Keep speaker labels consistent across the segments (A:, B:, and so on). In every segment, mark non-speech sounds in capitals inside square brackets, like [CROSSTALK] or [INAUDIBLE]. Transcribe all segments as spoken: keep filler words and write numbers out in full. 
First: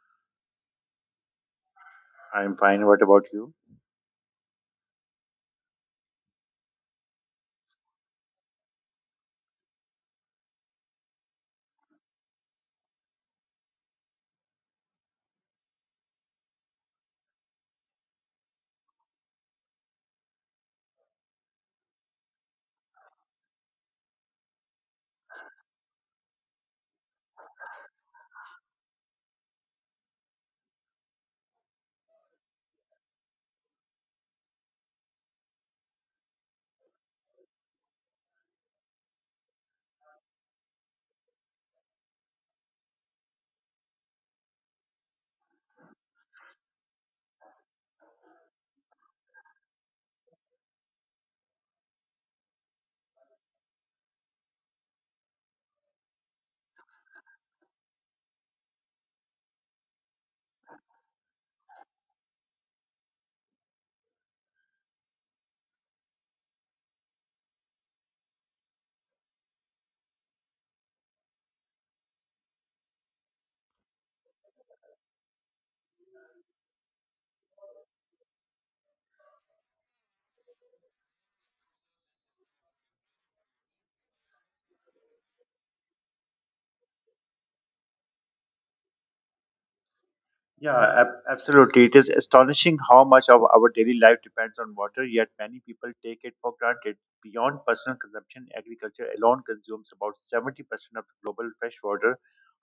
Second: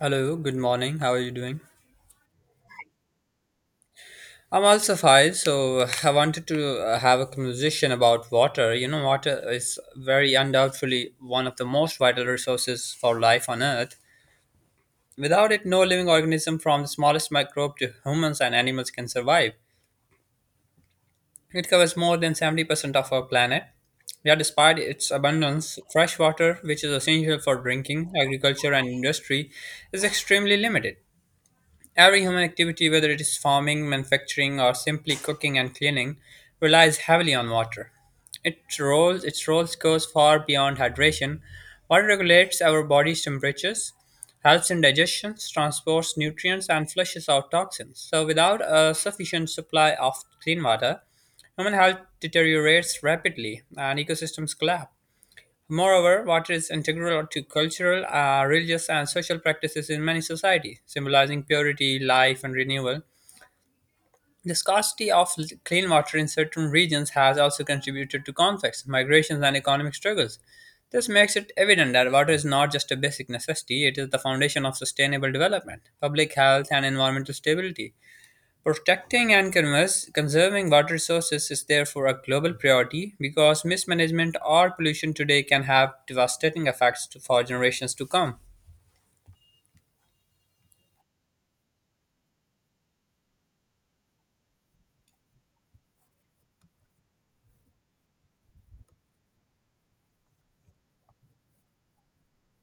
A: Hello, good morning. How are you doing?
B: I'm fine. What about you?
A: I'm also fine. So I wanted to uh, have a conversation about water. You know, water is very undoubtedly one of the most vital resources for life on Earth. Without it, no living organism from the smallest microbe to humans and animals can survive. It covers more than seventy percent of our planet. Yet, despite its abundance, fresh water, which is essential for drinking, agriculture, and industry, is extremely limited. Every human activity, whether it is farming, manufacturing, or simply cooking and cleaning, relies heavily on water. Its role, its role goes far beyond hydration. Water regulates our body's temperatures, helps in digestion, transports nutrients, and flushes out toxins. So, without a sufficient supply of clean water, human health deteriorates rapidly and ecosystems collapse. Moreover, water is integral to cultural, uh, religious, and social practices in many societies, symbolizing purity, life, and renewal. The scarcity of l- clean water in certain regions has also contributed to conflicts, migrations, and economic struggles. This makes it evident that water is not just a basic necessity, it is the foundation of sustainable development, public health, and environmental stability. Protecting and converse- conserving water resources is therefore a global priority because mismanagement or pollution today can have devastating effects to, for generations to come.
B: Yeah, ab- absolutely. It is astonishing how much of our daily life depends on water, yet many people take it for granted. Beyond personal consumption, agriculture alone consumes about seventy percent of global freshwater,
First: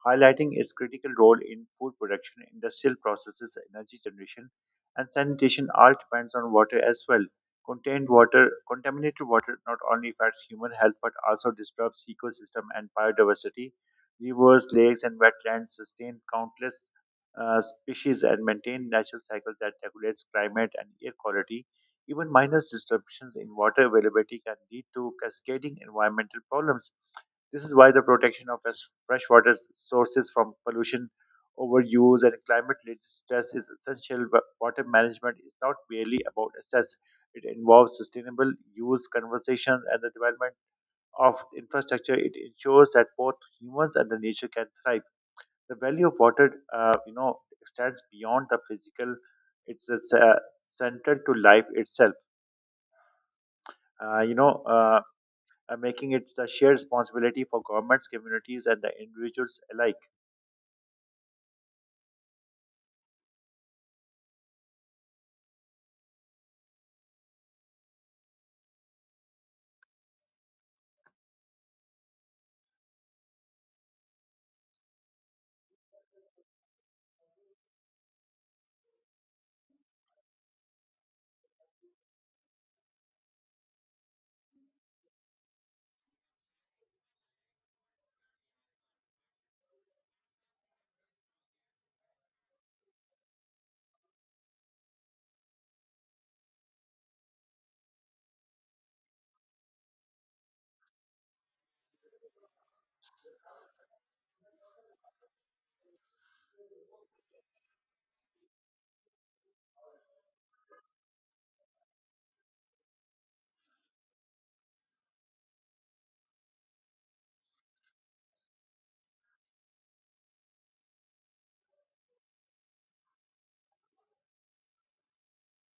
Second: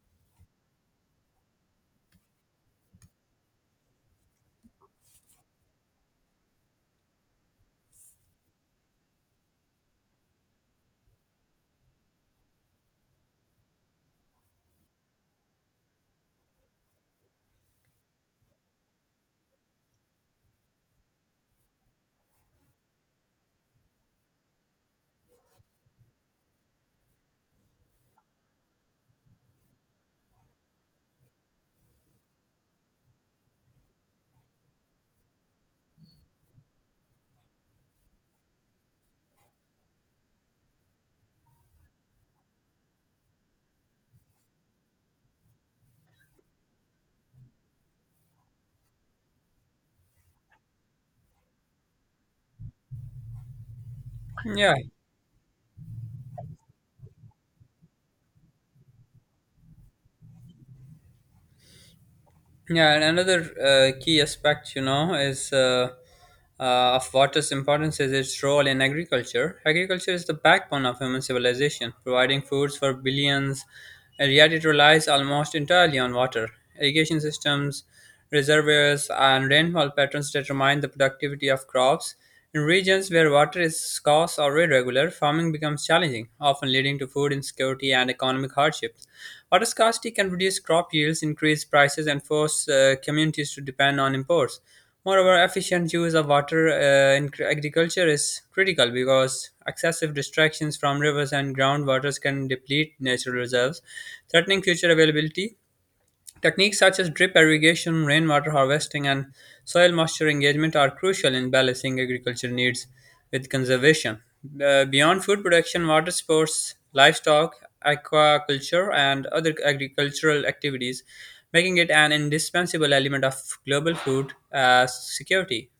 B: highlighting its critical role in food production, industrial processes, energy generation, and sanitation all depends on water as well. Contained water, contaminated water not only affects human health but also disturbs ecosystem and biodiversity. Rivers, lakes, and wetlands sustain countless uh, species and maintain natural cycles that regulates climate and air quality. Even minor disruptions in water availability can lead to cascading environmental problems. This is why the protection of fresh- freshwater sources from pollution, overuse, and climate-related stress is essential. Wa- Water management is not merely about access; it involves sustainable use, conservation, and the development of infrastructure. It ensures that both humans and the nature can thrive the value of water uh, you know extends beyond the physical, it's a ce- central to life itself, uh, you know
A: Yeah,
B: uh, uh, making it the shared responsibility for governments, communities, and the individuals alike.
A: yeah, and another uh, key aspect, you know, is uh, uh, of water's importance is its role in agriculture. Agriculture is the backbone of human civilization, providing foods for billions, and yet it relies almost entirely on water. Irrigation systems, reservoirs, and rainfall patterns determine the productivity of crops. In regions where water is scarce or irregular, farming becomes challenging, often leading to food insecurity and economic hardships. Water scarcity can reduce crop yields, increase prices, and force uh, communities to depend on imports. Moreover, efficient use of water uh, in cr- agriculture is critical because excessive distractions from rivers and groundwaters can deplete natural reserves, threatening future availability. Techniques such as drip irrigation, rainwater harvesting, and soil moisture engagement are crucial in balancing agriculture needs with conservation. Uh, beyond food production, water sports, livestock, aquaculture, and other agricultural activities, making it an indispensable element of global food uh, security.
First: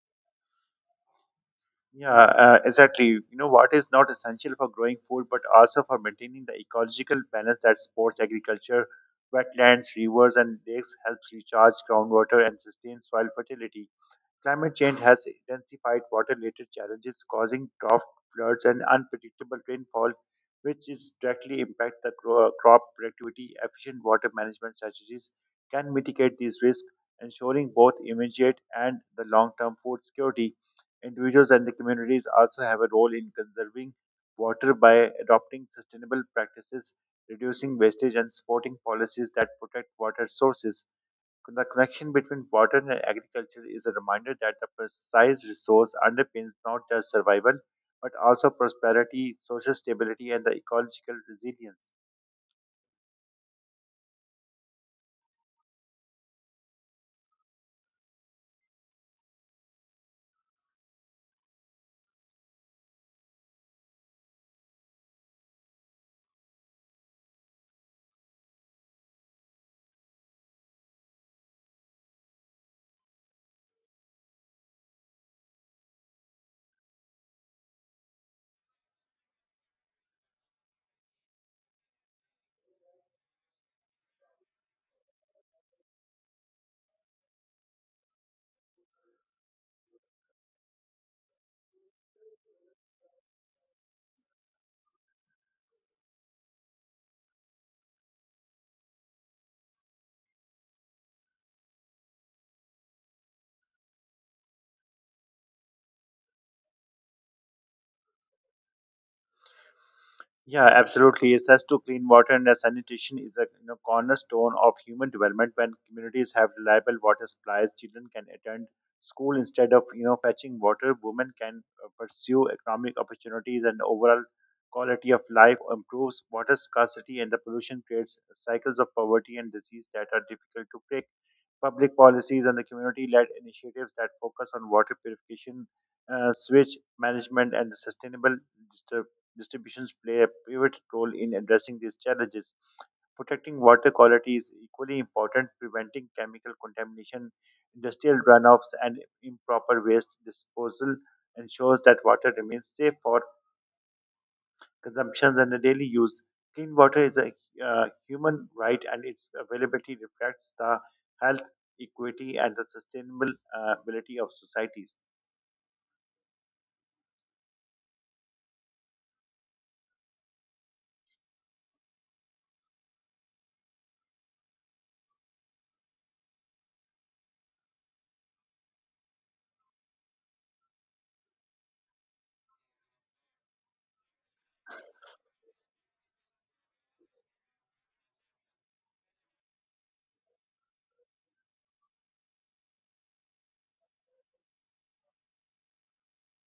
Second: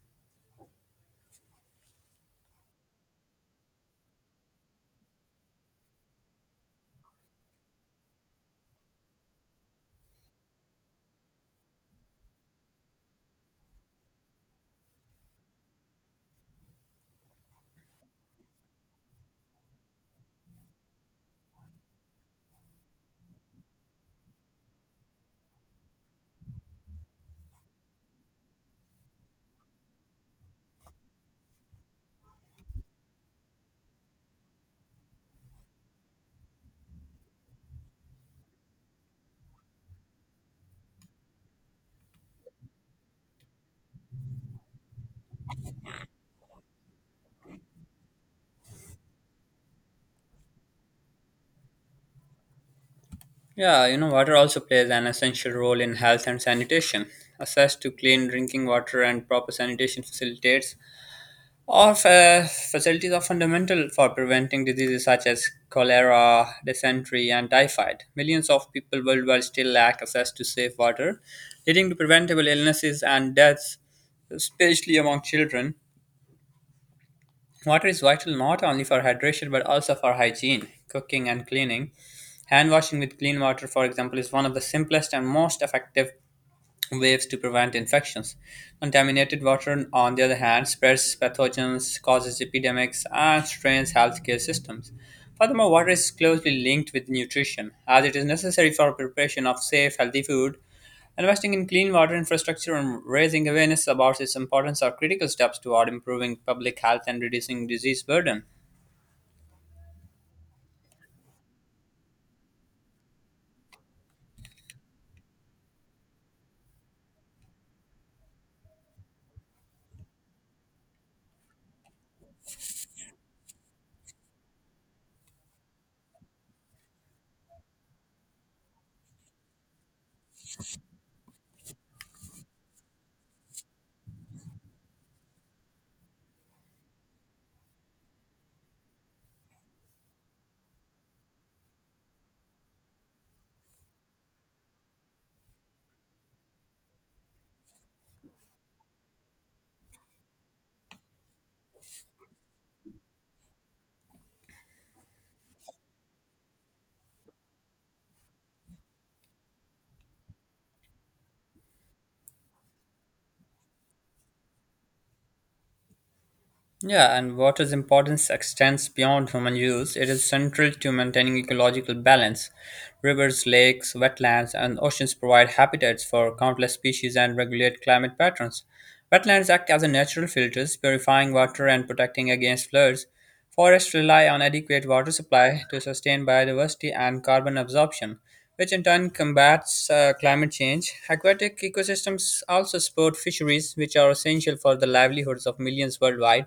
B: Yeah, uh, exactly, you know what is not essential for growing food but also for maintaining the ecological balance that supports agriculture. Wetlands, rivers, and lakes helps recharge groundwater and sustain soil fertility. Climate change has intensified water related challenges, causing drought, floods, and unpredictable rainfall, which is directly impact the cro- crop productivity. Efficient water management strategies can mitigate these risks, ensuring both immediate and the long term food security. Individuals and the communities also have a role in conserving water by adopting sustainable practices, reducing wastage, and supporting policies that protect water sources. The connection between water and agriculture is a reminder that the precise resource underpins not just survival, but also prosperity, social stability, and the ecological resilience.
A: Yeah, you know, water also plays an essential role in health and sanitation. Access to clean drinking water and proper sanitation facilitates Of fa- facilities are fundamental for preventing diseases such as cholera, dysentery, and typhoid. Millions of people worldwide still lack access to safe water, leading to preventable illnesses and deaths, especially among children. Water is vital not only for hydration but also for hygiene, cooking, and cleaning. Hand washing with clean water, for example, is one of the simplest and most effective waves to prevent infections. Contaminated water, on the other hand, spreads pathogens, causes epidemics, and strains healthcare systems. Furthermore, water is closely linked with nutrition, as it is necessary for preparation of safe, healthy food. Investing in clean water infrastructure and raising awareness about its importance are critical steps toward improving public health and reducing disease burden.
B: Yeah, absolutely. Access to clean water and sanitation is a, you know, cornerstone of human development. When communities have reliable water supplies, children can attend school instead of you know fetching water. Women can uh, pursue economic opportunities, and overall quality of life improves. Water scarcity and the pollution creates cycles of poverty and disease that are difficult to break. Public policies and the community-led initiatives that focus on water purification, uh, switch management, and the sustainable distri- distributions play a pivotal role in addressing these challenges. Protecting water quality is equally important. Preventing chemical contamination, industrial runoffs, and improper waste disposal ensures that water remains safe for consumptions and the daily use. Clean water is a uh, human right, and its availability reflects the health, equity, and the sustainable uh, ability of societies.
A: Yeah, and water's importance extends beyond human use. It is central to maintaining ecological balance. Rivers, lakes, wetlands, and oceans provide habitats for countless species and regulate climate patterns. Wetlands act as a natural filters, purifying water and protecting against floods. Forests rely on adequate water supply to sustain biodiversity and carbon absorption, which in turn combats uh, climate change. Aquatic ecosystems also support fisheries, which are essential for the livelihoods of millions worldwide.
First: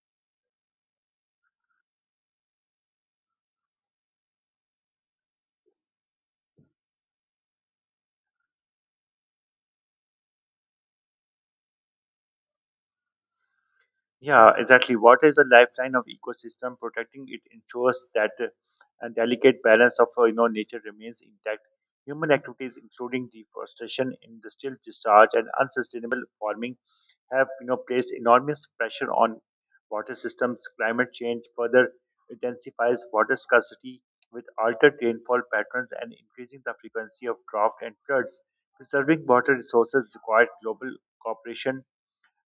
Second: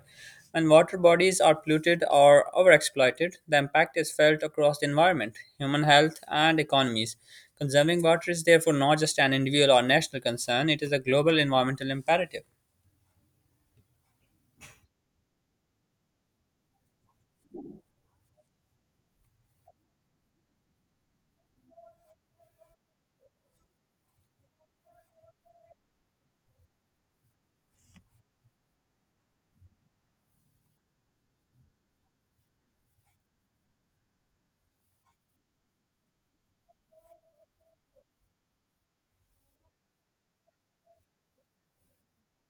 A: When water bodies are polluted or overexploited, the impact is felt across the environment, human health, and economies. Conserving water is therefore not just an individual or national concern, it is a global environmental imperative.
B: Yeah, exactly. Water is a lifeline of ecosystem. Protecting it ensures that uh, a delicate balance of, uh, you know nature remains intact. Human activities, including deforestation, industrial discharge, and unsustainable farming, have you know placed enormous pressure on water systems. Climate change further intensifies water scarcity with altered rainfall patterns and increasing the frequency of drought and floods. Preserving water resources requires global cooperation,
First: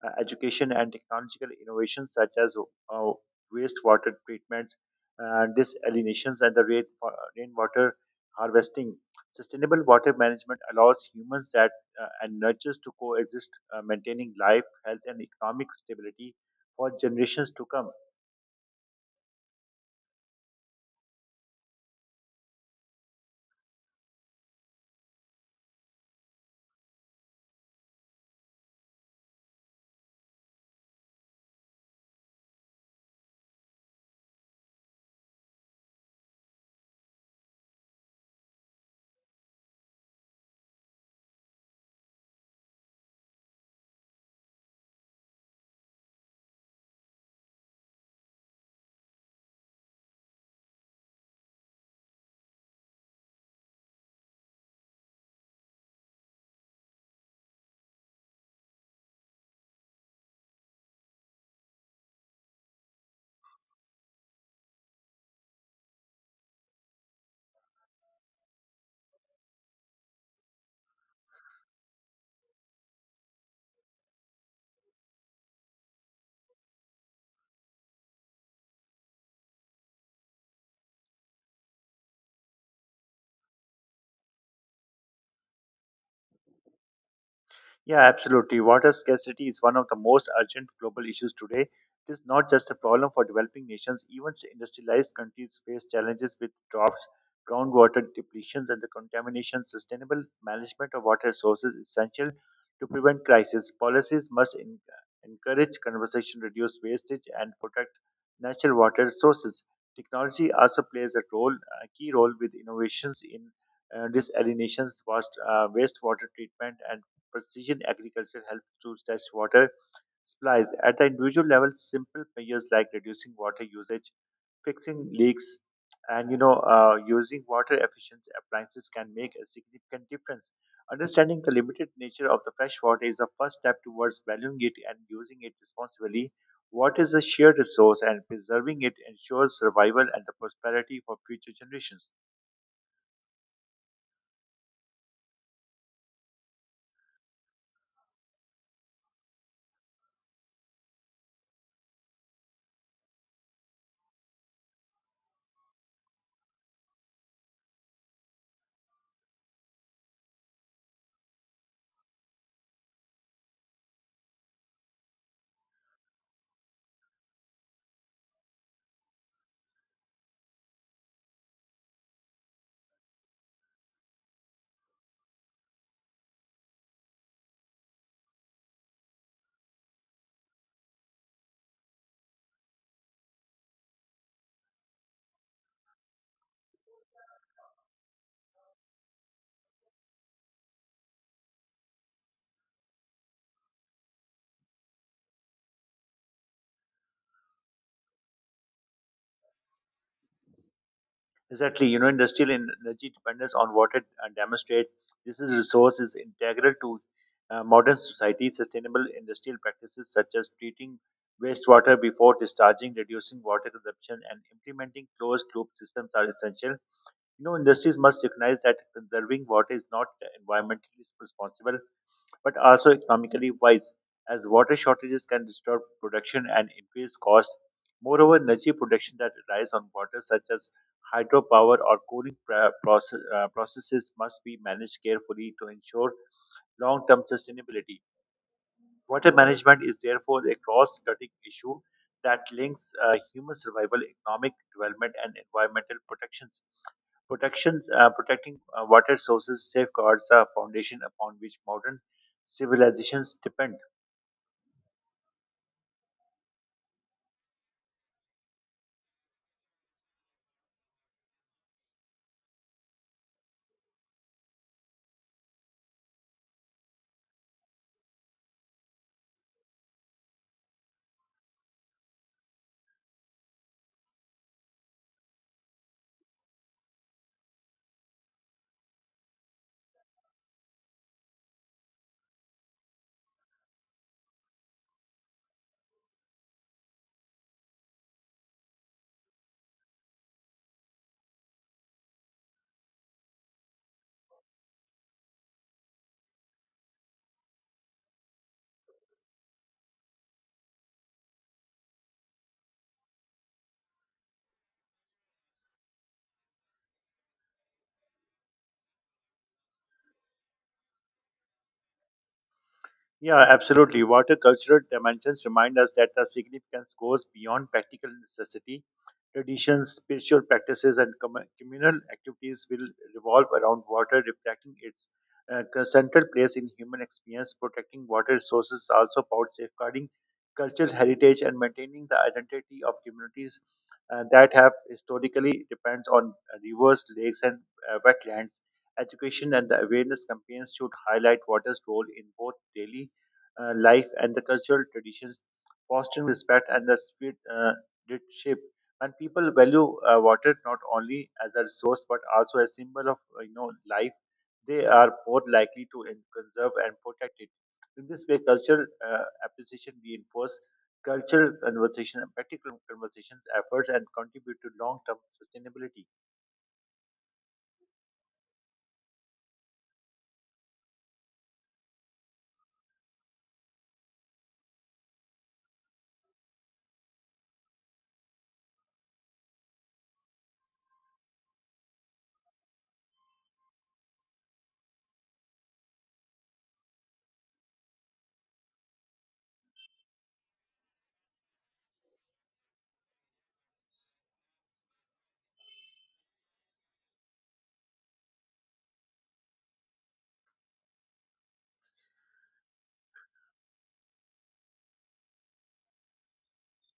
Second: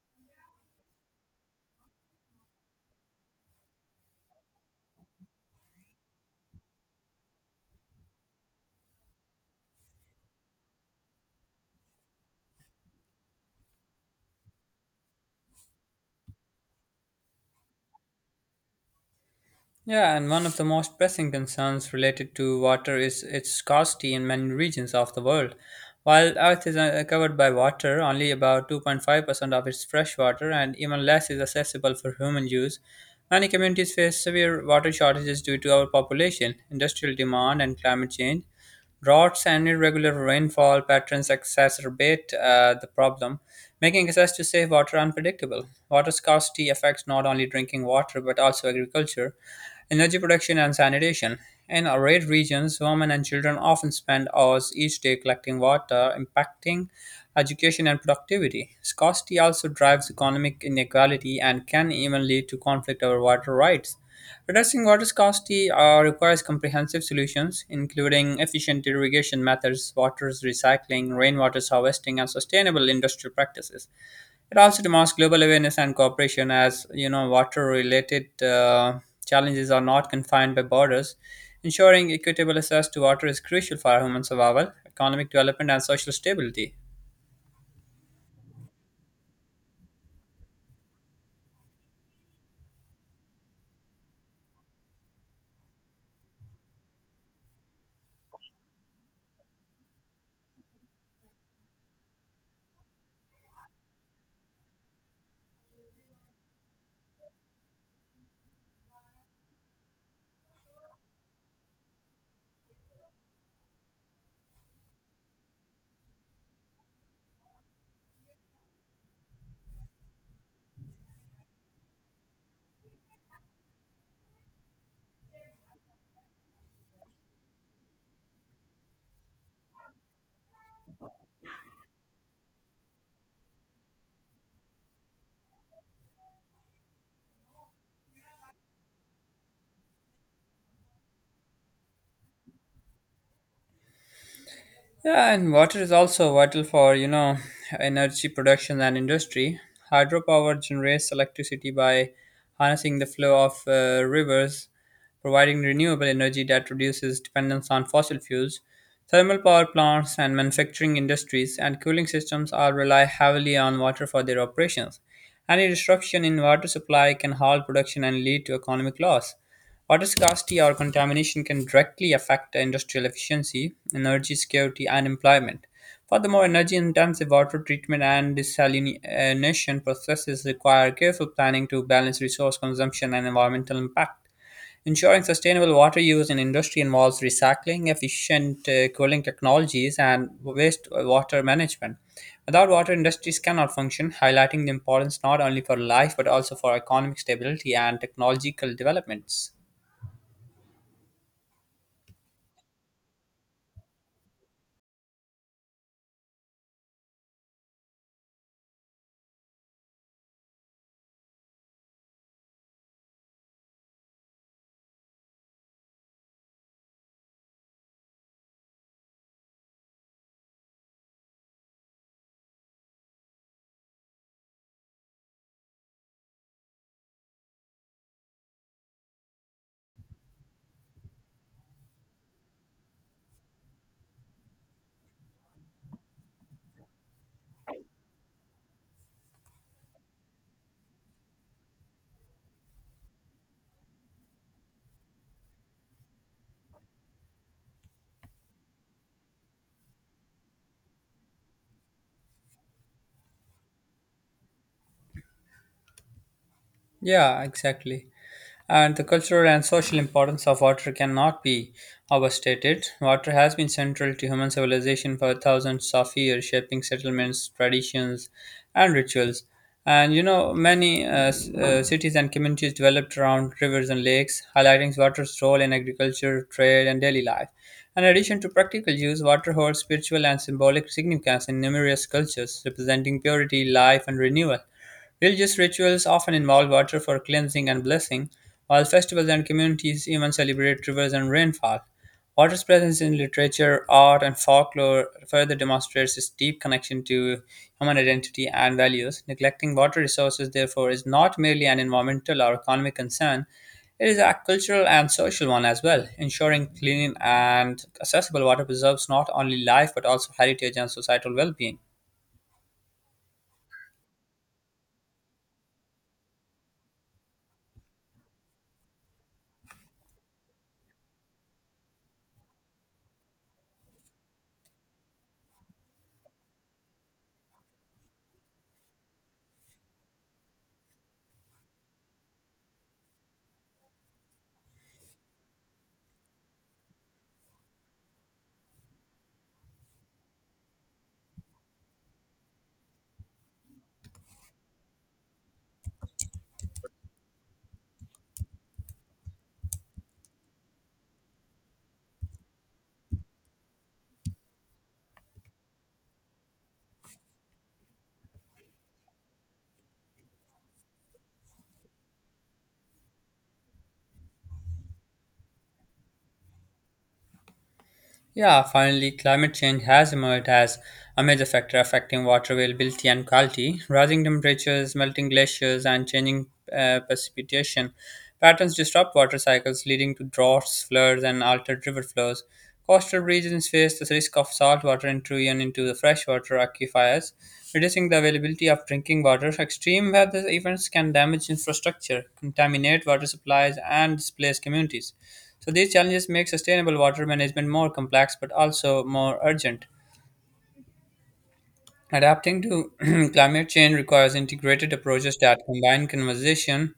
B: uh, education, and technological innovations such as uh, wastewater treatments, uh, desalinations, and the rain, uh, rainwater harvesting. Sustainable water management allows humans that uh, and nurtures to coexist, uh, maintaining life, health, and economic stability for generations to come.
A: Yeah, and one of the most pressing concerns related to water is its scarcity in many regions of the world. While Earth is uh, covered by water, only about two point five percent of its fresh water and even less is accessible for human use. Many communities face severe water shortages due to overpopulation, industrial demand, and climate change. Droughts and irregular rainfall patterns exacerbate uh, the problem, making access to safe water unpredictable. Water scarcity affects not only drinking water but also agriculture, energy production, and sanitation. In arid regions, women and children often spend hours each day collecting water, impacting education and productivity. Scarcity also drives economic inequality and can even lead to conflict over water rights. Reducing water scarcity uh, requires comprehensive solutions, including efficient irrigation methods, water recycling, rainwater harvesting, and sustainable industrial practices. It also demands global awareness and cooperation, as you know, water-related uh, challenges are not confined by borders. Ensuring equitable access to water is crucial for human survival, economic development, and social stability.
B: Yeah, absolutely. Water scarcity is one of the most urgent global issues today. It is not just a problem for developing nations, even industrialized countries face challenges with droughts, groundwater depletions, and the contamination. Sustainable management of water resources is essential to prevent crises. Policies must en- encourage conservation, reduce wastage, and protect natural water resources. Technology also plays a role, a key role with innovations in uh, desalinations, waste, uh, wastewater treatment, and precision agriculture helps to test water supplies at the individual level. Simple measures like reducing water usage, fixing leaks, and you know uh, using water efficient appliances can make a significant difference. Understanding the limited nature of the fresh water is the first step towards valuing it and using it responsibly. Water is a shared resource, and preserving it ensures survival and the prosperity for future generations.
A: Yeah, and water is also vital for, you know, energy production and industry. Hydropower generates electricity by harnessing the flow of uh, rivers, providing renewable energy that reduces dependence on fossil fuels. Thermal power plants and manufacturing industries and cooling systems all rely heavily on water for their operations. Any disruption in water supply can halt production and lead to economic loss. Water scarcity or contamination can directly affect industrial efficiency, energy security, and employment. Furthermore, energy intensive water treatment and desalination processes require careful planning to balance resource consumption and environmental impact. Ensuring sustainable water use in industry involves recycling, efficient uh, cooling technologies, and waste uh, water management. Without water, industries cannot function, highlighting the importance not only for life but also for economic stability and technological developments.
B: Exactly, you know, industrial en- energy dependence on water uh, demonstrate this is resource is integral to uh, modern society. Sustainable industrial practices such as treating wastewater before discharging, reducing water consumption, and implementing closed-loop systems are essential. You know, industries must recognize that conserving water is not environmentally responsible but also economically wise, as water shortages can disturb production and increase costs. Moreover, energy production that relies on water, such as hydropower or cooling pra- process, uh, processes, must be managed carefully to ensure long term sustainability. Water management is therefore a cross cutting issue that links uh, human survival, economic development, and environmental protection. Protections, uh, protecting uh, water sources safeguards the foundation upon which modern civilizations depend.
A: Yeah, exactly. And the cultural and social importance of water cannot be overstated. Water has been central to human civilization for thousands of years, shaping settlements, traditions, and rituals. And you know, many uh, s- uh, cities and communities developed around rivers and lakes, highlighting water's role in agriculture, trade, and daily life. In addition to practical use, water holds spiritual and symbolic significance in numerous cultures, representing purity, life, and renewal. Religious rituals often involve water for cleansing and blessing, while festivals and communities even celebrate rivers and rainfall. Water's presence in literature, art, and folklore further demonstrates its deep connection to human identity and values. Neglecting water resources, therefore, is not merely an environmental or economic concern, it is a cultural and social one as well. Ensuring clean and accessible water preserves not only life but also heritage and societal well being.
B: Yeah, absolutely. Water cultural dimensions remind us that the significance goes beyond practical necessity. Traditions, spiritual practices, and commu- communal activities will revolve around water, reflecting its uh, central place in human experience. Protecting water resources is also about safeguarding cultural heritage and maintaining the identity of communities uh, that have historically depends on uh, rivers, lakes, and uh, wetlands. Education and the awareness campaigns should highlight water's role in both daily uh, life and the cultural traditions, fostering respect and the spirit uh, did shape. When people value uh, water not only as a resource but also a symbol of, uh, you know life, they are more likely to en- conserve and protect it. In this way, cultural uh, appreciation reinforce cultural conversation and practical conversations efforts and contribute to long-term sustainability.
A: Yeah, finally, climate change has emerged as a major factor affecting water availability and quality. Rising temperatures, melting glaciers, and changing uh, precipitation patterns disrupt water cycles, leading to droughts, floods, and altered river flows. Coastal regions face the risk of saltwater intrusion into the freshwater aquifers, reducing the availability of drinking water. Extreme weather events can damage infrastructure, contaminate water supplies, and displace communities. So these challenges make sustainable water management more complex but also more urgent. Adapting to [CLEARS THROAT] climate change requires integrated approaches that combine conservation,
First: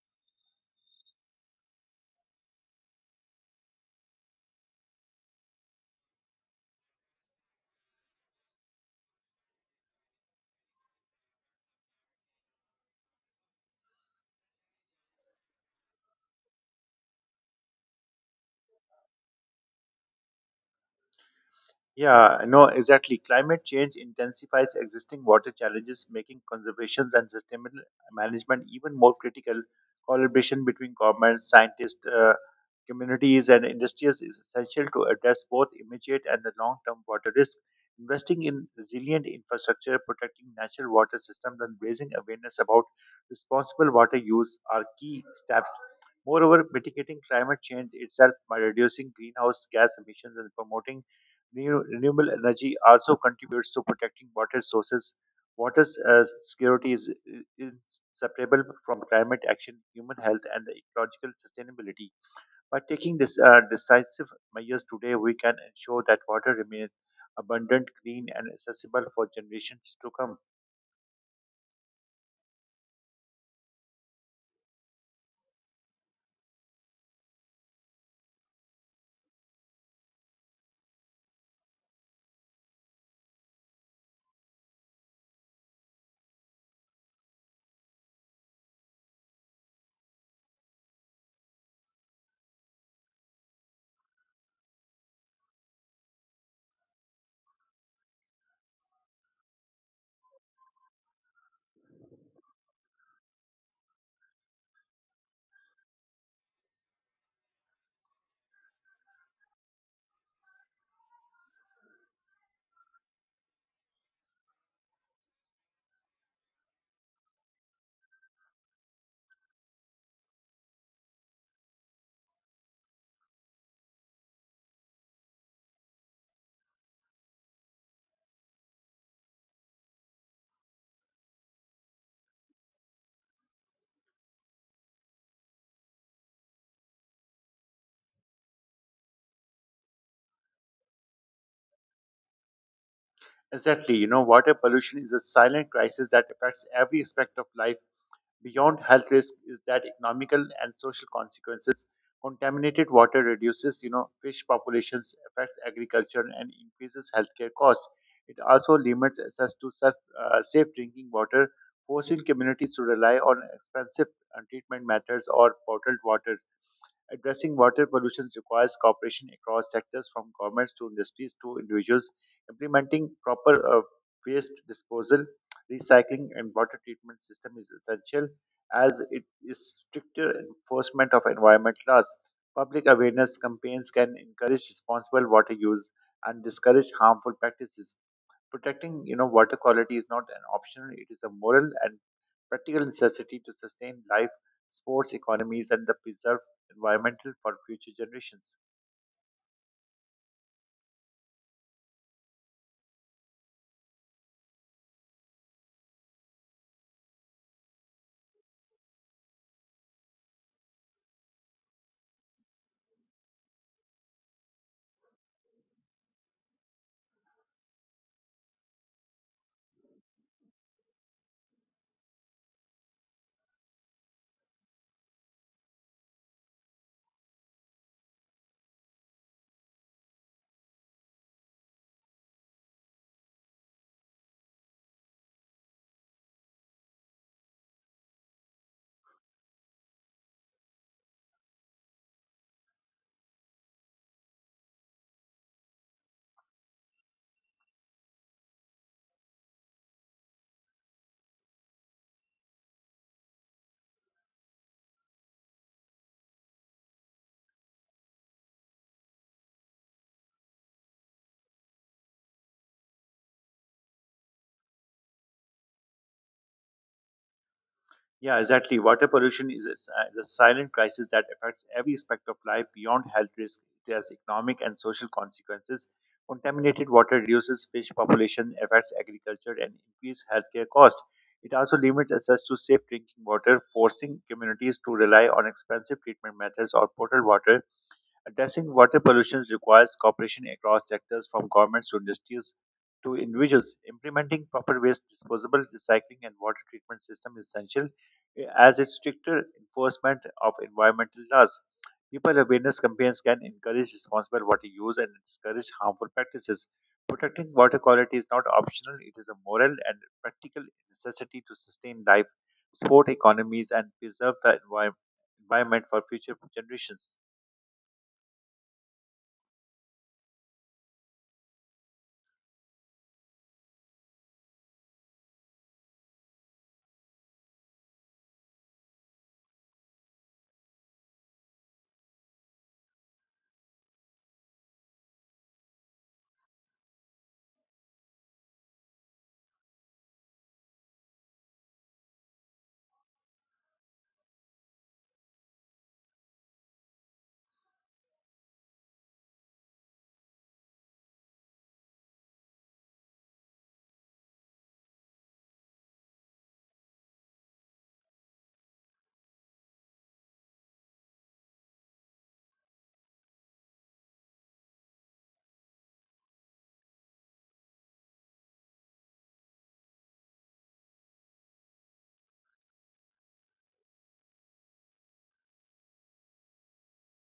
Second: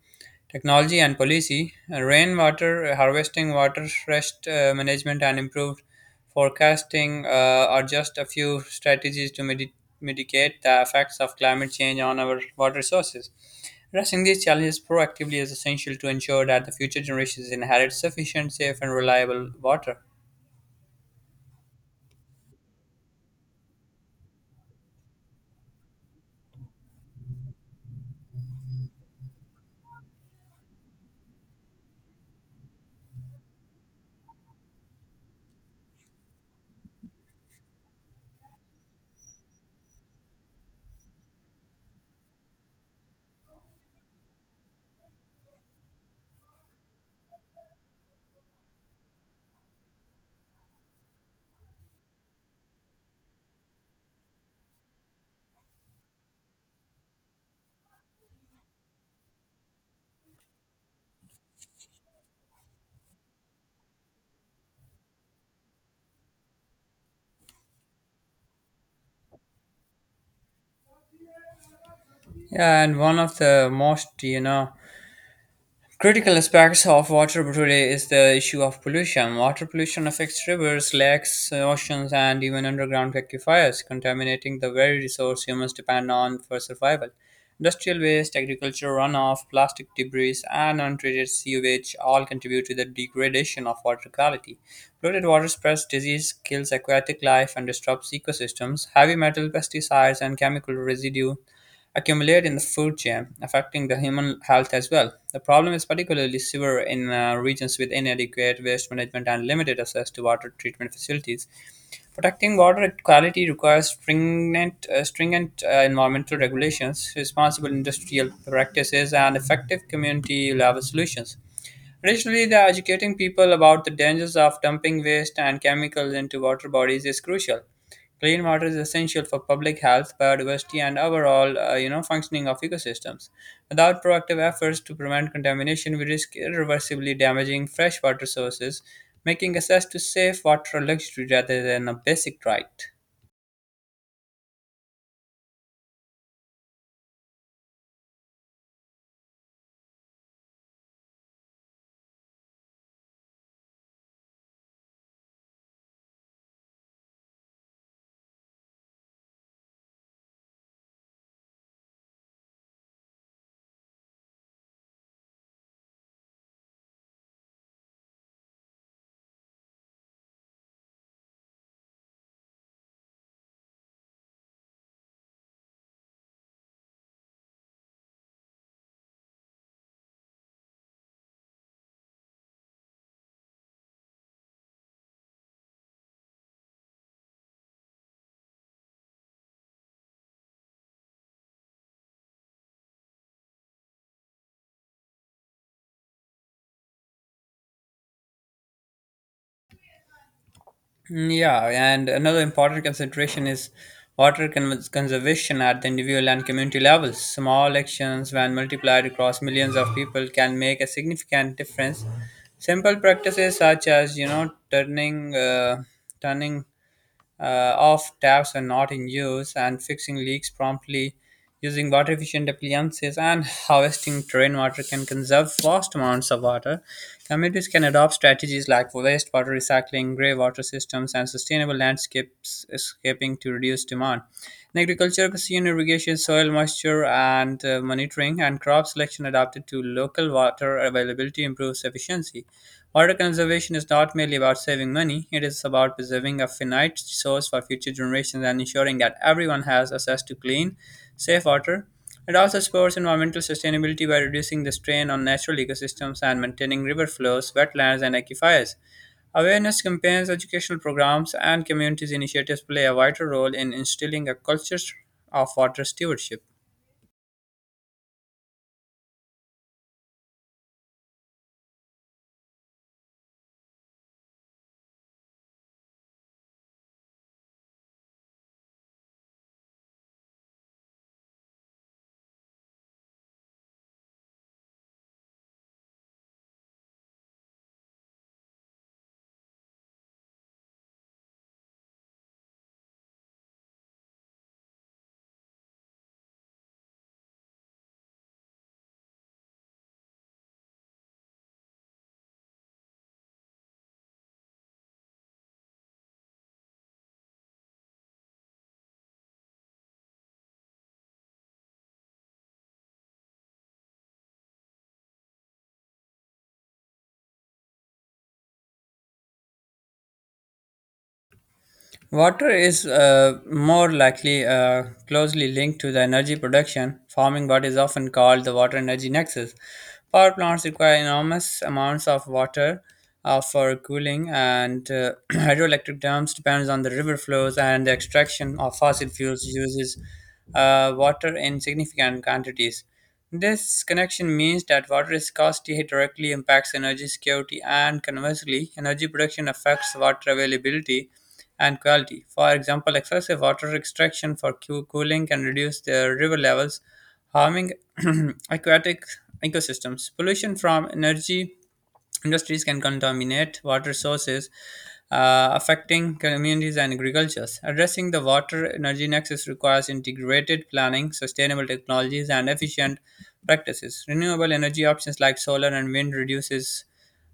A: technology, and policy. Uh, Rainwater harvesting, water stress uh, management, and improved forecasting uh, are just a few strategies to midi- mitigate the effects of climate change on our water sources. Addressing these challenges proactively is essential to ensure that the future generations inherit sufficient, safe, and reliable water.
B: Yeah, no, exactly. Climate change intensifies existing water challenges, making conservation and sustainable management even more critical. Collaboration between governments, scientists, uh, communities, and industries is essential to address both immediate and the long-term water risk. Investing in resilient infrastructure, protecting natural water systems, and raising awareness about responsible water use are key steps. Moreover, mitigating climate change itself by reducing greenhouse gas emissions and promoting Renew- renewable energy also contributes to protecting water sources. Water uh, security is inseparable from climate action, human health, and the ecological sustainability. By taking this uh, decisive measures today, we can ensure that water remains abundant, clean, and accessible for generations to come.
A: Yeah, and one of the most, you know, critical aspects of water today is the issue of pollution. Water pollution affects rivers, lakes, oceans, and even underground aquifers, contaminating the very resource humans depend on for survival. Industrial waste, agriculture runoff, plastic debris, and untreated sewage all contribute to the degradation of water quality. Polluted water spreads disease, kills aquatic life, and disrupts ecosystems. Heavy metal, pesticides, and chemical residue accumulate in the food chain, affecting the human health as well. The problem is particularly severe in uh, regions with inadequate waste management and limited access to water treatment facilities. Protecting water quality requires stringent, uh, stringent uh, environmental regulations, responsible industrial practices, and effective community level solutions. Additionally, the educating people about the dangers of dumping waste and chemicals into water bodies is crucial. Clean water is essential for public health, biodiversity, and overall, uh, you know, functioning of ecosystems. Without proactive efforts to prevent contamination, we risk irreversibly damaging freshwater sources, making access to safe water a luxury rather than a basic right.
B: Exactly, you know, water pollution is a silent crisis that affects every aspect of life beyond health risk is that economical and social consequences. Contaminated water reduces, you know, fish populations, affects agriculture, and increases healthcare costs. It also limits access to self, uh, safe drinking water, forcing communities to rely on expensive uh, treatment methods or bottled water. Addressing water pollution requires cooperation across sectors from governments to industries to individuals. Implementing proper uh, waste disposal, recycling, and water treatment system is essential as it is stricter enforcement of environment laws. Public awareness campaigns can encourage responsible water use and discourage harmful practices. Protecting, you know, water quality is not an option; it is a moral and practical necessity to sustain life, sports, economies, and the preserve environmental for future generations.
A: Mm, yeah, and another important consideration is water con- conservation at the individual and community levels. Small actions, when multiplied across millions of people, can make a significant difference. Simple practices such as you know turning uh, turning uh, off taps when not in use and fixing leaks promptly, using water efficient appliances and [LAUGHS] harvesting terrain water can conserve vast amounts of water. Communities can adopt strategies like wastewater recycling, grey water systems, and sustainable landscapes escaping to reduce demand in agriculture, precision irrigation, soil moisture and uh, monitoring, and crop selection adapted to local water availability improves efficiency. Water conservation is not merely about saving money, it is about preserving a finite source for future generations and ensuring that everyone has access to clean, safe water. It also supports environmental sustainability by reducing the strain on natural ecosystems and maintaining river flows, wetlands, and aquifers. Awareness campaigns, educational programs, and community initiatives play a vital role in instilling a culture of water stewardship.
B: Yeah, exactly. Water pollution is a, s- uh, is a silent crisis that affects every aspect of life beyond health risk. It has economic and social consequences. Contaminated water reduces fish population, affects agriculture, and increases healthcare costs. It also limits access to safe drinking water, forcing communities to rely on expensive treatment methods or potable water. Addressing water pollution requires cooperation across sectors from governments to industries to individuals. Implementing proper waste disposal, recycling, and water treatment system is essential, eh, as is stricter enforcement of environmental laws. People awareness campaigns can encourage responsible water use and discourage harmful practices. Protecting water quality is not optional, it is a moral and practical necessity to sustain life, support economies, and preserve the envi- environment for future generations.
A: Water is uh, more likely uh, closely linked to the energy production, forming what is often called the water energy nexus. Power plants require enormous amounts of water uh, for cooling, and uh, [CLEARS THROAT] hydroelectric dams depends on the river flows and the extraction of fossil fuels uses uh, water in significant quantities. This connection means that water scarcity directly impacts energy security, and conversely, energy production affects water availability and quality. For example, excessive water extraction for coo- cooling can reduce their river levels, harming [CLEARS THROAT] aquatic ecosystems. Pollution from energy industries can contaminate water sources, uh, affecting communities and agricultures. Addressing the water energy nexus requires integrated planning, sustainable technologies, and efficient practices. Renewable energy options like solar and wind reduces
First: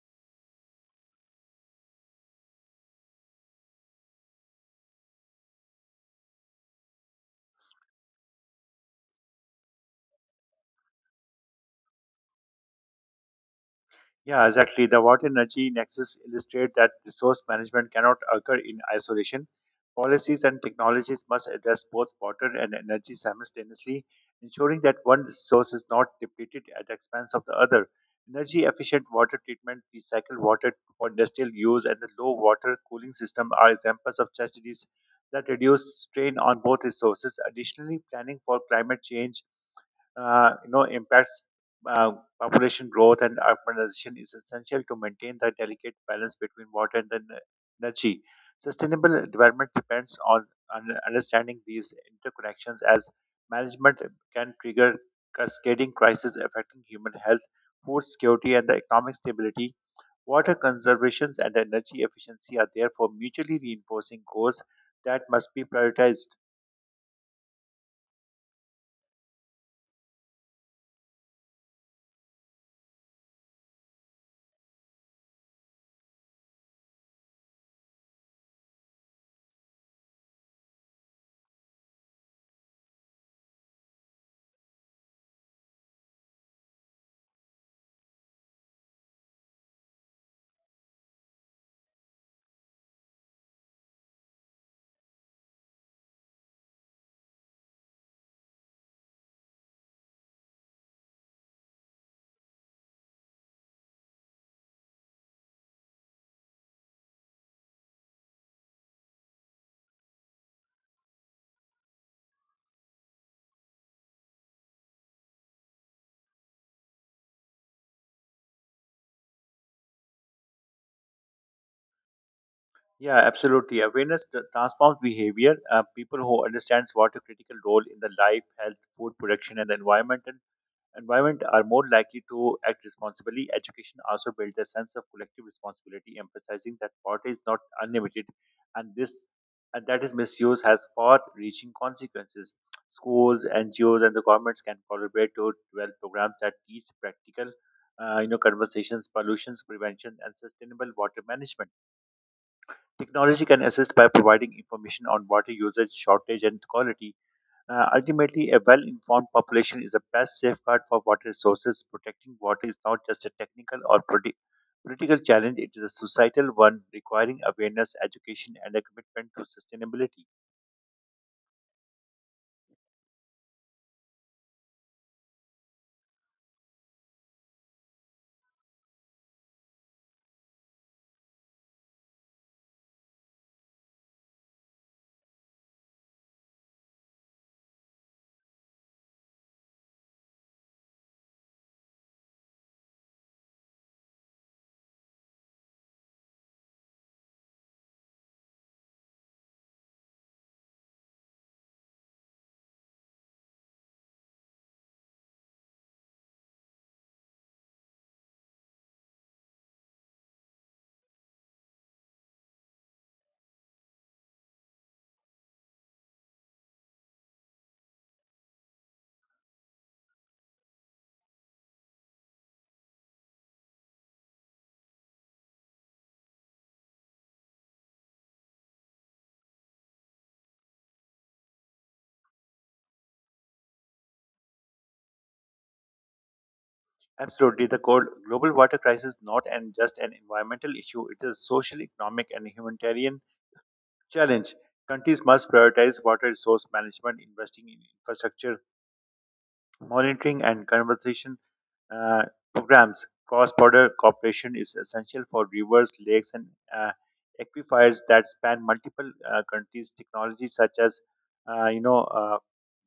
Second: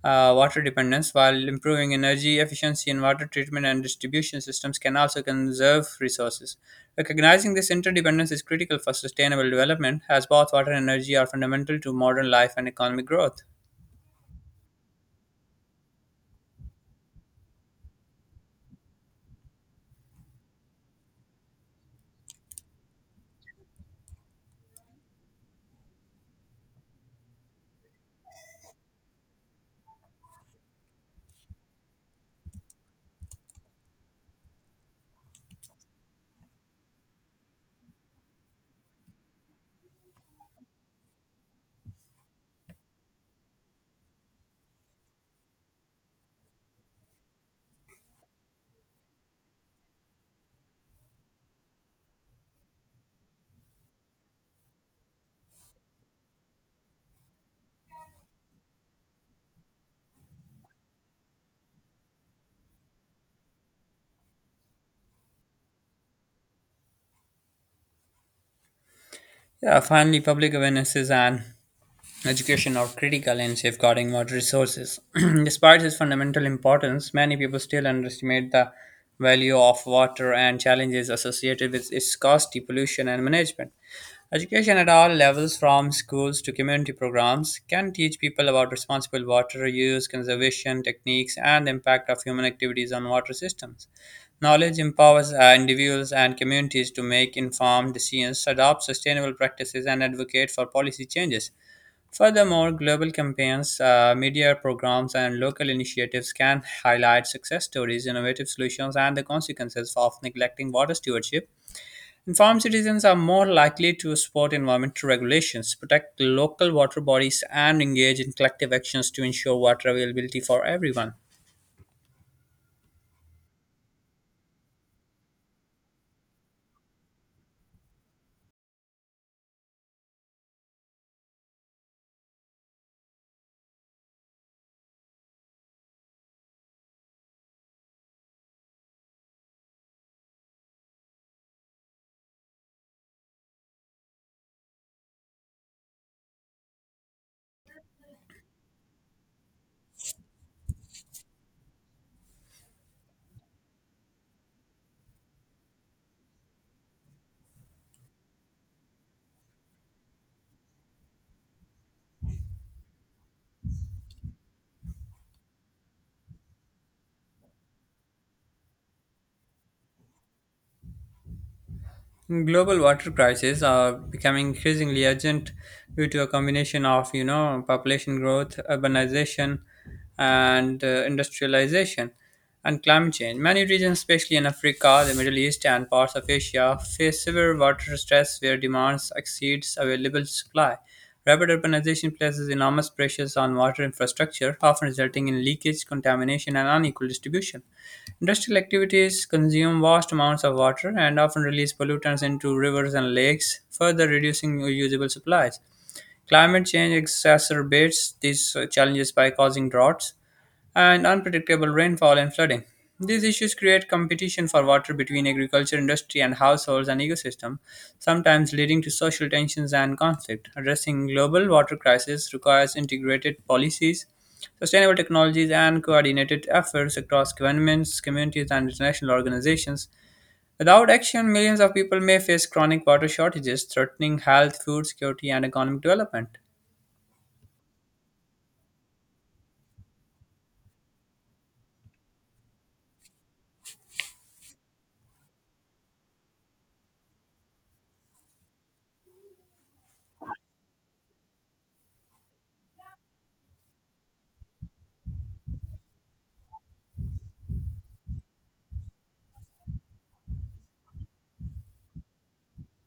A: uh, water dependence while improving energy efficiency in water treatment and distribution systems can also conserve resources. Recognizing this interdependence is critical for sustainable development as both water and energy are fundamental to modern life and economic growth.
B: Yeah, exactly. The water energy nexus illustrate that resource management cannot occur in isolation. Policies and technologies must address both water and energy simultaneously, ensuring that one resource is not depleted at the expense of the other. Energy efficient water treatment, recycled water for industrial use, and the low water cooling system are examples of strategies that reduce strain on both resources. Additionally, planning for climate change uh, you know impacts, uh, population growth and urbanization is essential to maintain the delicate balance between water and the n- energy. Sustainable development depends on un- understanding these interconnections as management can trigger cascading crises affecting human health, food security, and the economic stability. Water conservation and energy efficiency are therefore mutually reinforcing goals that must be prioritized.
A: Yeah, finally, public awarenesses and education are critical in safeguarding water resources. [CLEARS THROAT] Despite its fundamental importance, many people still underestimate the value of water and challenges associated with its scarcity, pollution, and management. Education at all levels, from schools to community programs, can teach people about responsible water use, conservation techniques, and the impact of human activities on water systems. Knowledge empowers uh, individuals and communities to make informed decisions, adopt sustainable practices, and advocate for policy changes. Furthermore, global campaigns, uh, media programs, and local initiatives can highlight success stories, innovative solutions, and the consequences of neglecting water stewardship. Informed citizens are more likely to support environmental regulations, protect local water bodies, and engage in collective actions to ensure water availability for everyone.
B: Yeah, absolutely. Awareness t- transforms behavior. Uh, people who understands what a critical role in the life, health, food production, and the environment and environment are more likely to act responsibly. Education also builds a sense of collective responsibility, emphasizing that water is not unlimited, and this and that is misuse has far-reaching consequences. Schools, N G Os, and the governments can collaborate to develop programs that teach practical, uh, you know, conversations, pollutions prevention, and sustainable water management. Technology can assist by providing information on water usage, shortage, and quality. Uh, ultimately, a well informed population is the best safeguard for water resources. Protecting water is not just a technical or politi- political challenge, it is a societal one requiring awareness, education, and a commitment to sustainability.
A: Global water crises are becoming increasingly urgent due to a combination of, you know, population growth, urbanization, and uh, industrialization, and climate change. Many regions, especially in Africa, the Middle East, and parts of Asia, face severe water stress where demands exceeds available supply. Rapid urbanization places enormous pressures on water infrastructure, often resulting in leakage, contamination, and unequal distribution. Industrial activities consume vast amounts of water and often release pollutants into rivers and lakes, further reducing usable supplies. Climate change exacerbates these uh, challenges by causing droughts and unpredictable rainfall and flooding. These issues create competition for water between agriculture, industry, and households and ecosystem, sometimes leading to social tensions and conflict. Addressing global water crisis requires integrated policies, sustainable technologies, and coordinated efforts across governments, communities, and international organizations. Without action, millions of people may face chronic water shortages, threatening health, food security, and economic development.
B: Absolutely, the goal, global water crisis is not an, just an environmental issue, it is a social, economic, and humanitarian challenge. Countries must prioritize water resource management, investing in infrastructure, monitoring, and conservation uh, programs. Cross-border cooperation is essential for rivers, lakes, and uh, aquifers that span multiple uh, countries. Technologies such as, uh, you know, uh,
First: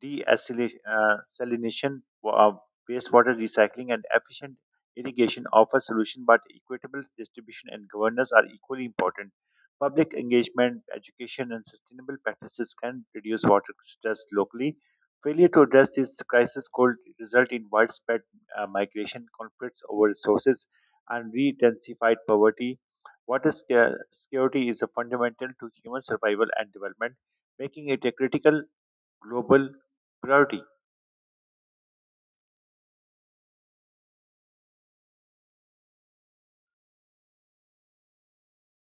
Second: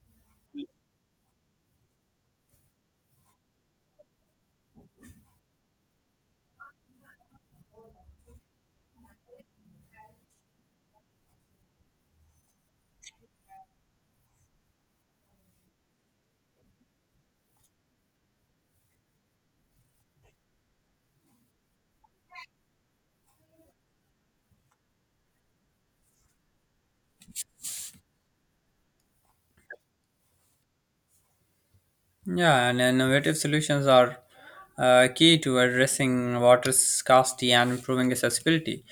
B: desalination, uh, salination, wa- uh, wastewater recycling, and efficient irrigation offer solution, but equitable distribution and governance are equally important. Public engagement, education, and sustainable practices can reduce water stress locally. Failure to address this crisis could result in widespread uh, migration, conflicts over resources, and re-intensified poverty. Water sca- security is a fundamental to human survival and development, making it a critical global priority.
A: Yeah, and innovative solutions are uh, key to addressing water scarcity and improving accessibility.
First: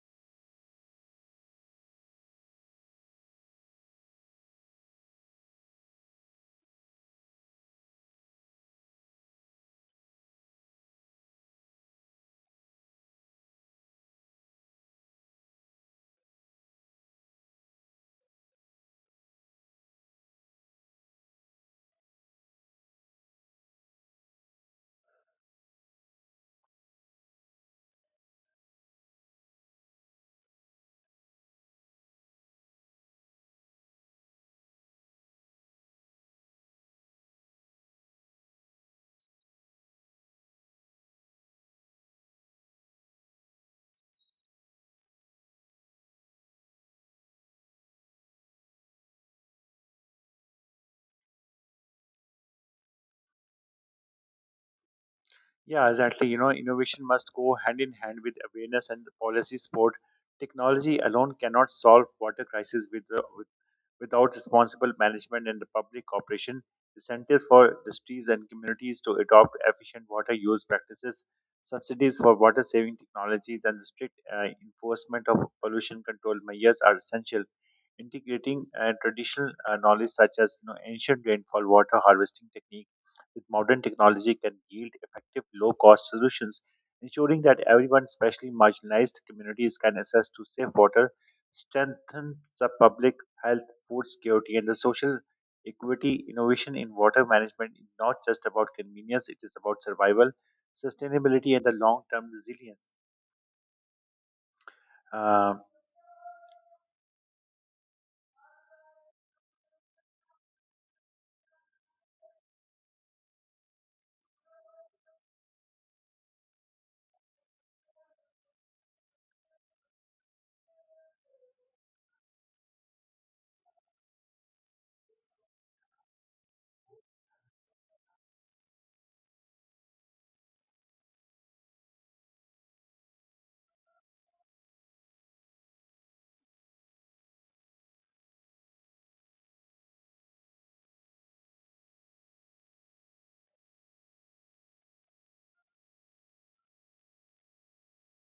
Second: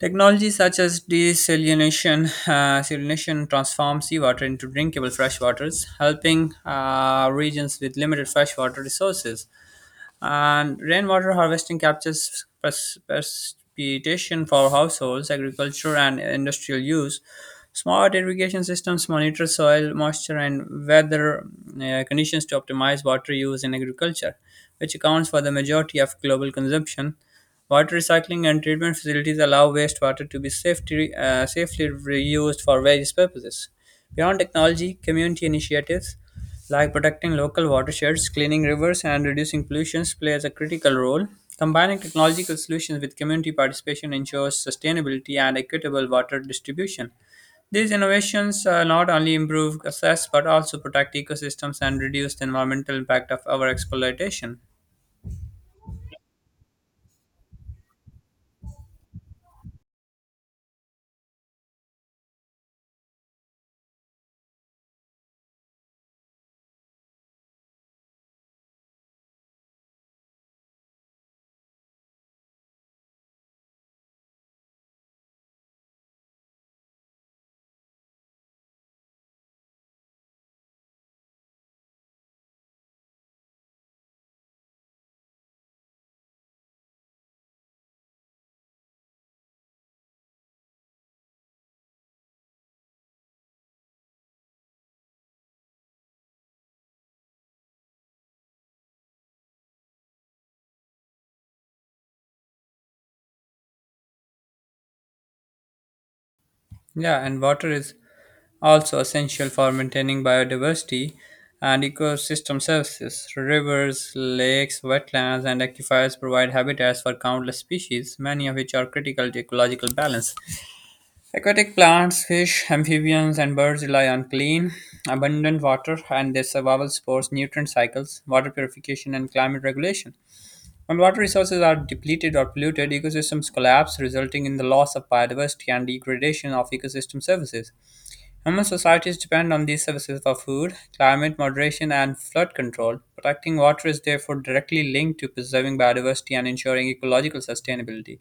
A: Technologies such as desalination, [LAUGHS] uh, salination transform seawater into drinkable fresh waters, helping uh, regions with limited freshwater resources. And rainwater harvesting captures pres- precipitation for households, agriculture, and industrial use. Smart irrigation systems monitor soil moisture and weather uh, conditions to optimize water use in agriculture, which accounts for the majority of global consumption. Water recycling and treatment facilities allow wastewater to be safety, uh, safely reused for various purposes. Beyond technology, community initiatives like protecting local watersheds, cleaning rivers, and reducing pollutions plays a critical role. Combining technological solutions with community participation ensures sustainability and equitable water distribution. These innovations uh, not only improve access but also protect ecosystems and reduce the environmental impact of our exploitation.
B: Yeah, exactly. You know, innovation must go hand in hand with awareness and policy support. Technology alone cannot solve water crisis with, the, with without responsible management and the public cooperation, incentives for industries and communities to adopt efficient water use practices, subsidies for water saving technologies, and the strict uh, enforcement of pollution control measures are essential. Integrating uh, traditional uh, knowledge such as, you know, ancient rainfall water harvesting techniques with modern technology can yield effective low-cost solutions, ensuring that everyone, especially marginalized communities, can access to safe water strengthens the public health, food security, and the social equity. Innovation in water management is not just about convenience, it is about survival, sustainability, and the long term resilience. Um,
A: Yeah, and water is also essential for maintaining biodiversity and ecosystem services. Rivers, lakes, wetlands, and aquifers provide habitats for countless species, many of which are critical to ecological balance. Aquatic plants, fish, amphibians, and birds rely on clean, abundant water, and their survival supports nutrient cycles, water purification, and climate regulation. When water resources are depleted or polluted, ecosystems collapse, resulting in the loss of biodiversity and degradation of ecosystem services. Human societies depend on these services for food, climate moderation, and flood control. Protecting water is therefore directly linked to preserving biodiversity and ensuring ecological sustainability.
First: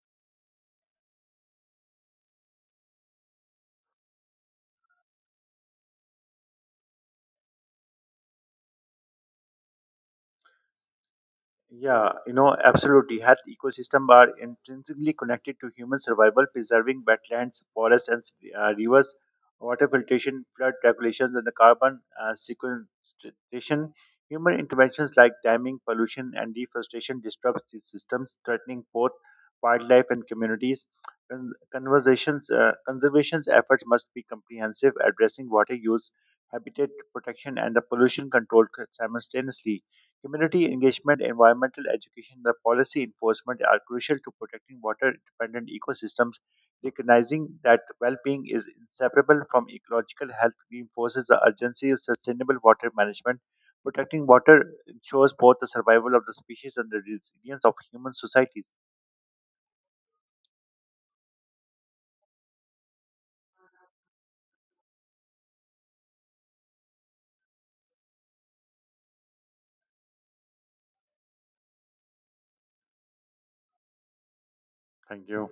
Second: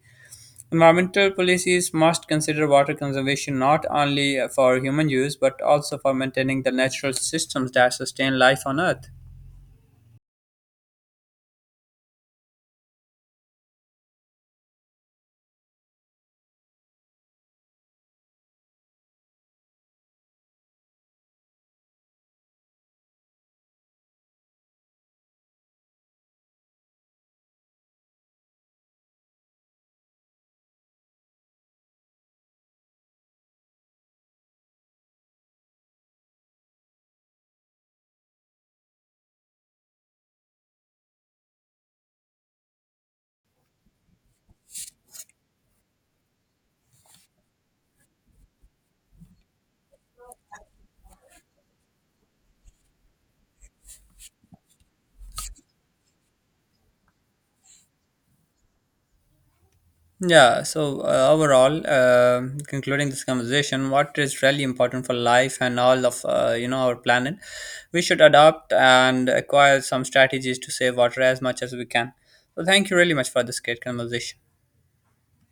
A: Environmental policies must consider water conservation not only for human use but also for maintaining the natural systems that sustain life on Earth.
B: Yeah, you know, absolutely. Health ecosystems are intrinsically connected to human survival. Preserving wetlands, forests, and uh, rivers, water filtration, flood regulations, and the carbon uh, sequestration. Human interventions like damming, pollution, and deforestation disrupt these systems, threatening both wildlife and communities. Con- Conversations, uh, conservation efforts must be comprehensive, addressing water use, habitat protection, and the pollution control simultaneously. Community engagement, environmental education, and the policy enforcement are crucial to protecting water dependent ecosystems. Recognizing that well being is inseparable from ecological health reinforces the urgency of sustainable water management. Protecting water ensures both the survival of the species and the resilience of human societies.
A: Yeah, so uh, overall, uh, concluding this conversation, what is really important for life and all of uh, you know our planet, we should adopt and acquire some strategies to save water as much as we can. So thank you really much for this great conversation.
B: Thank you.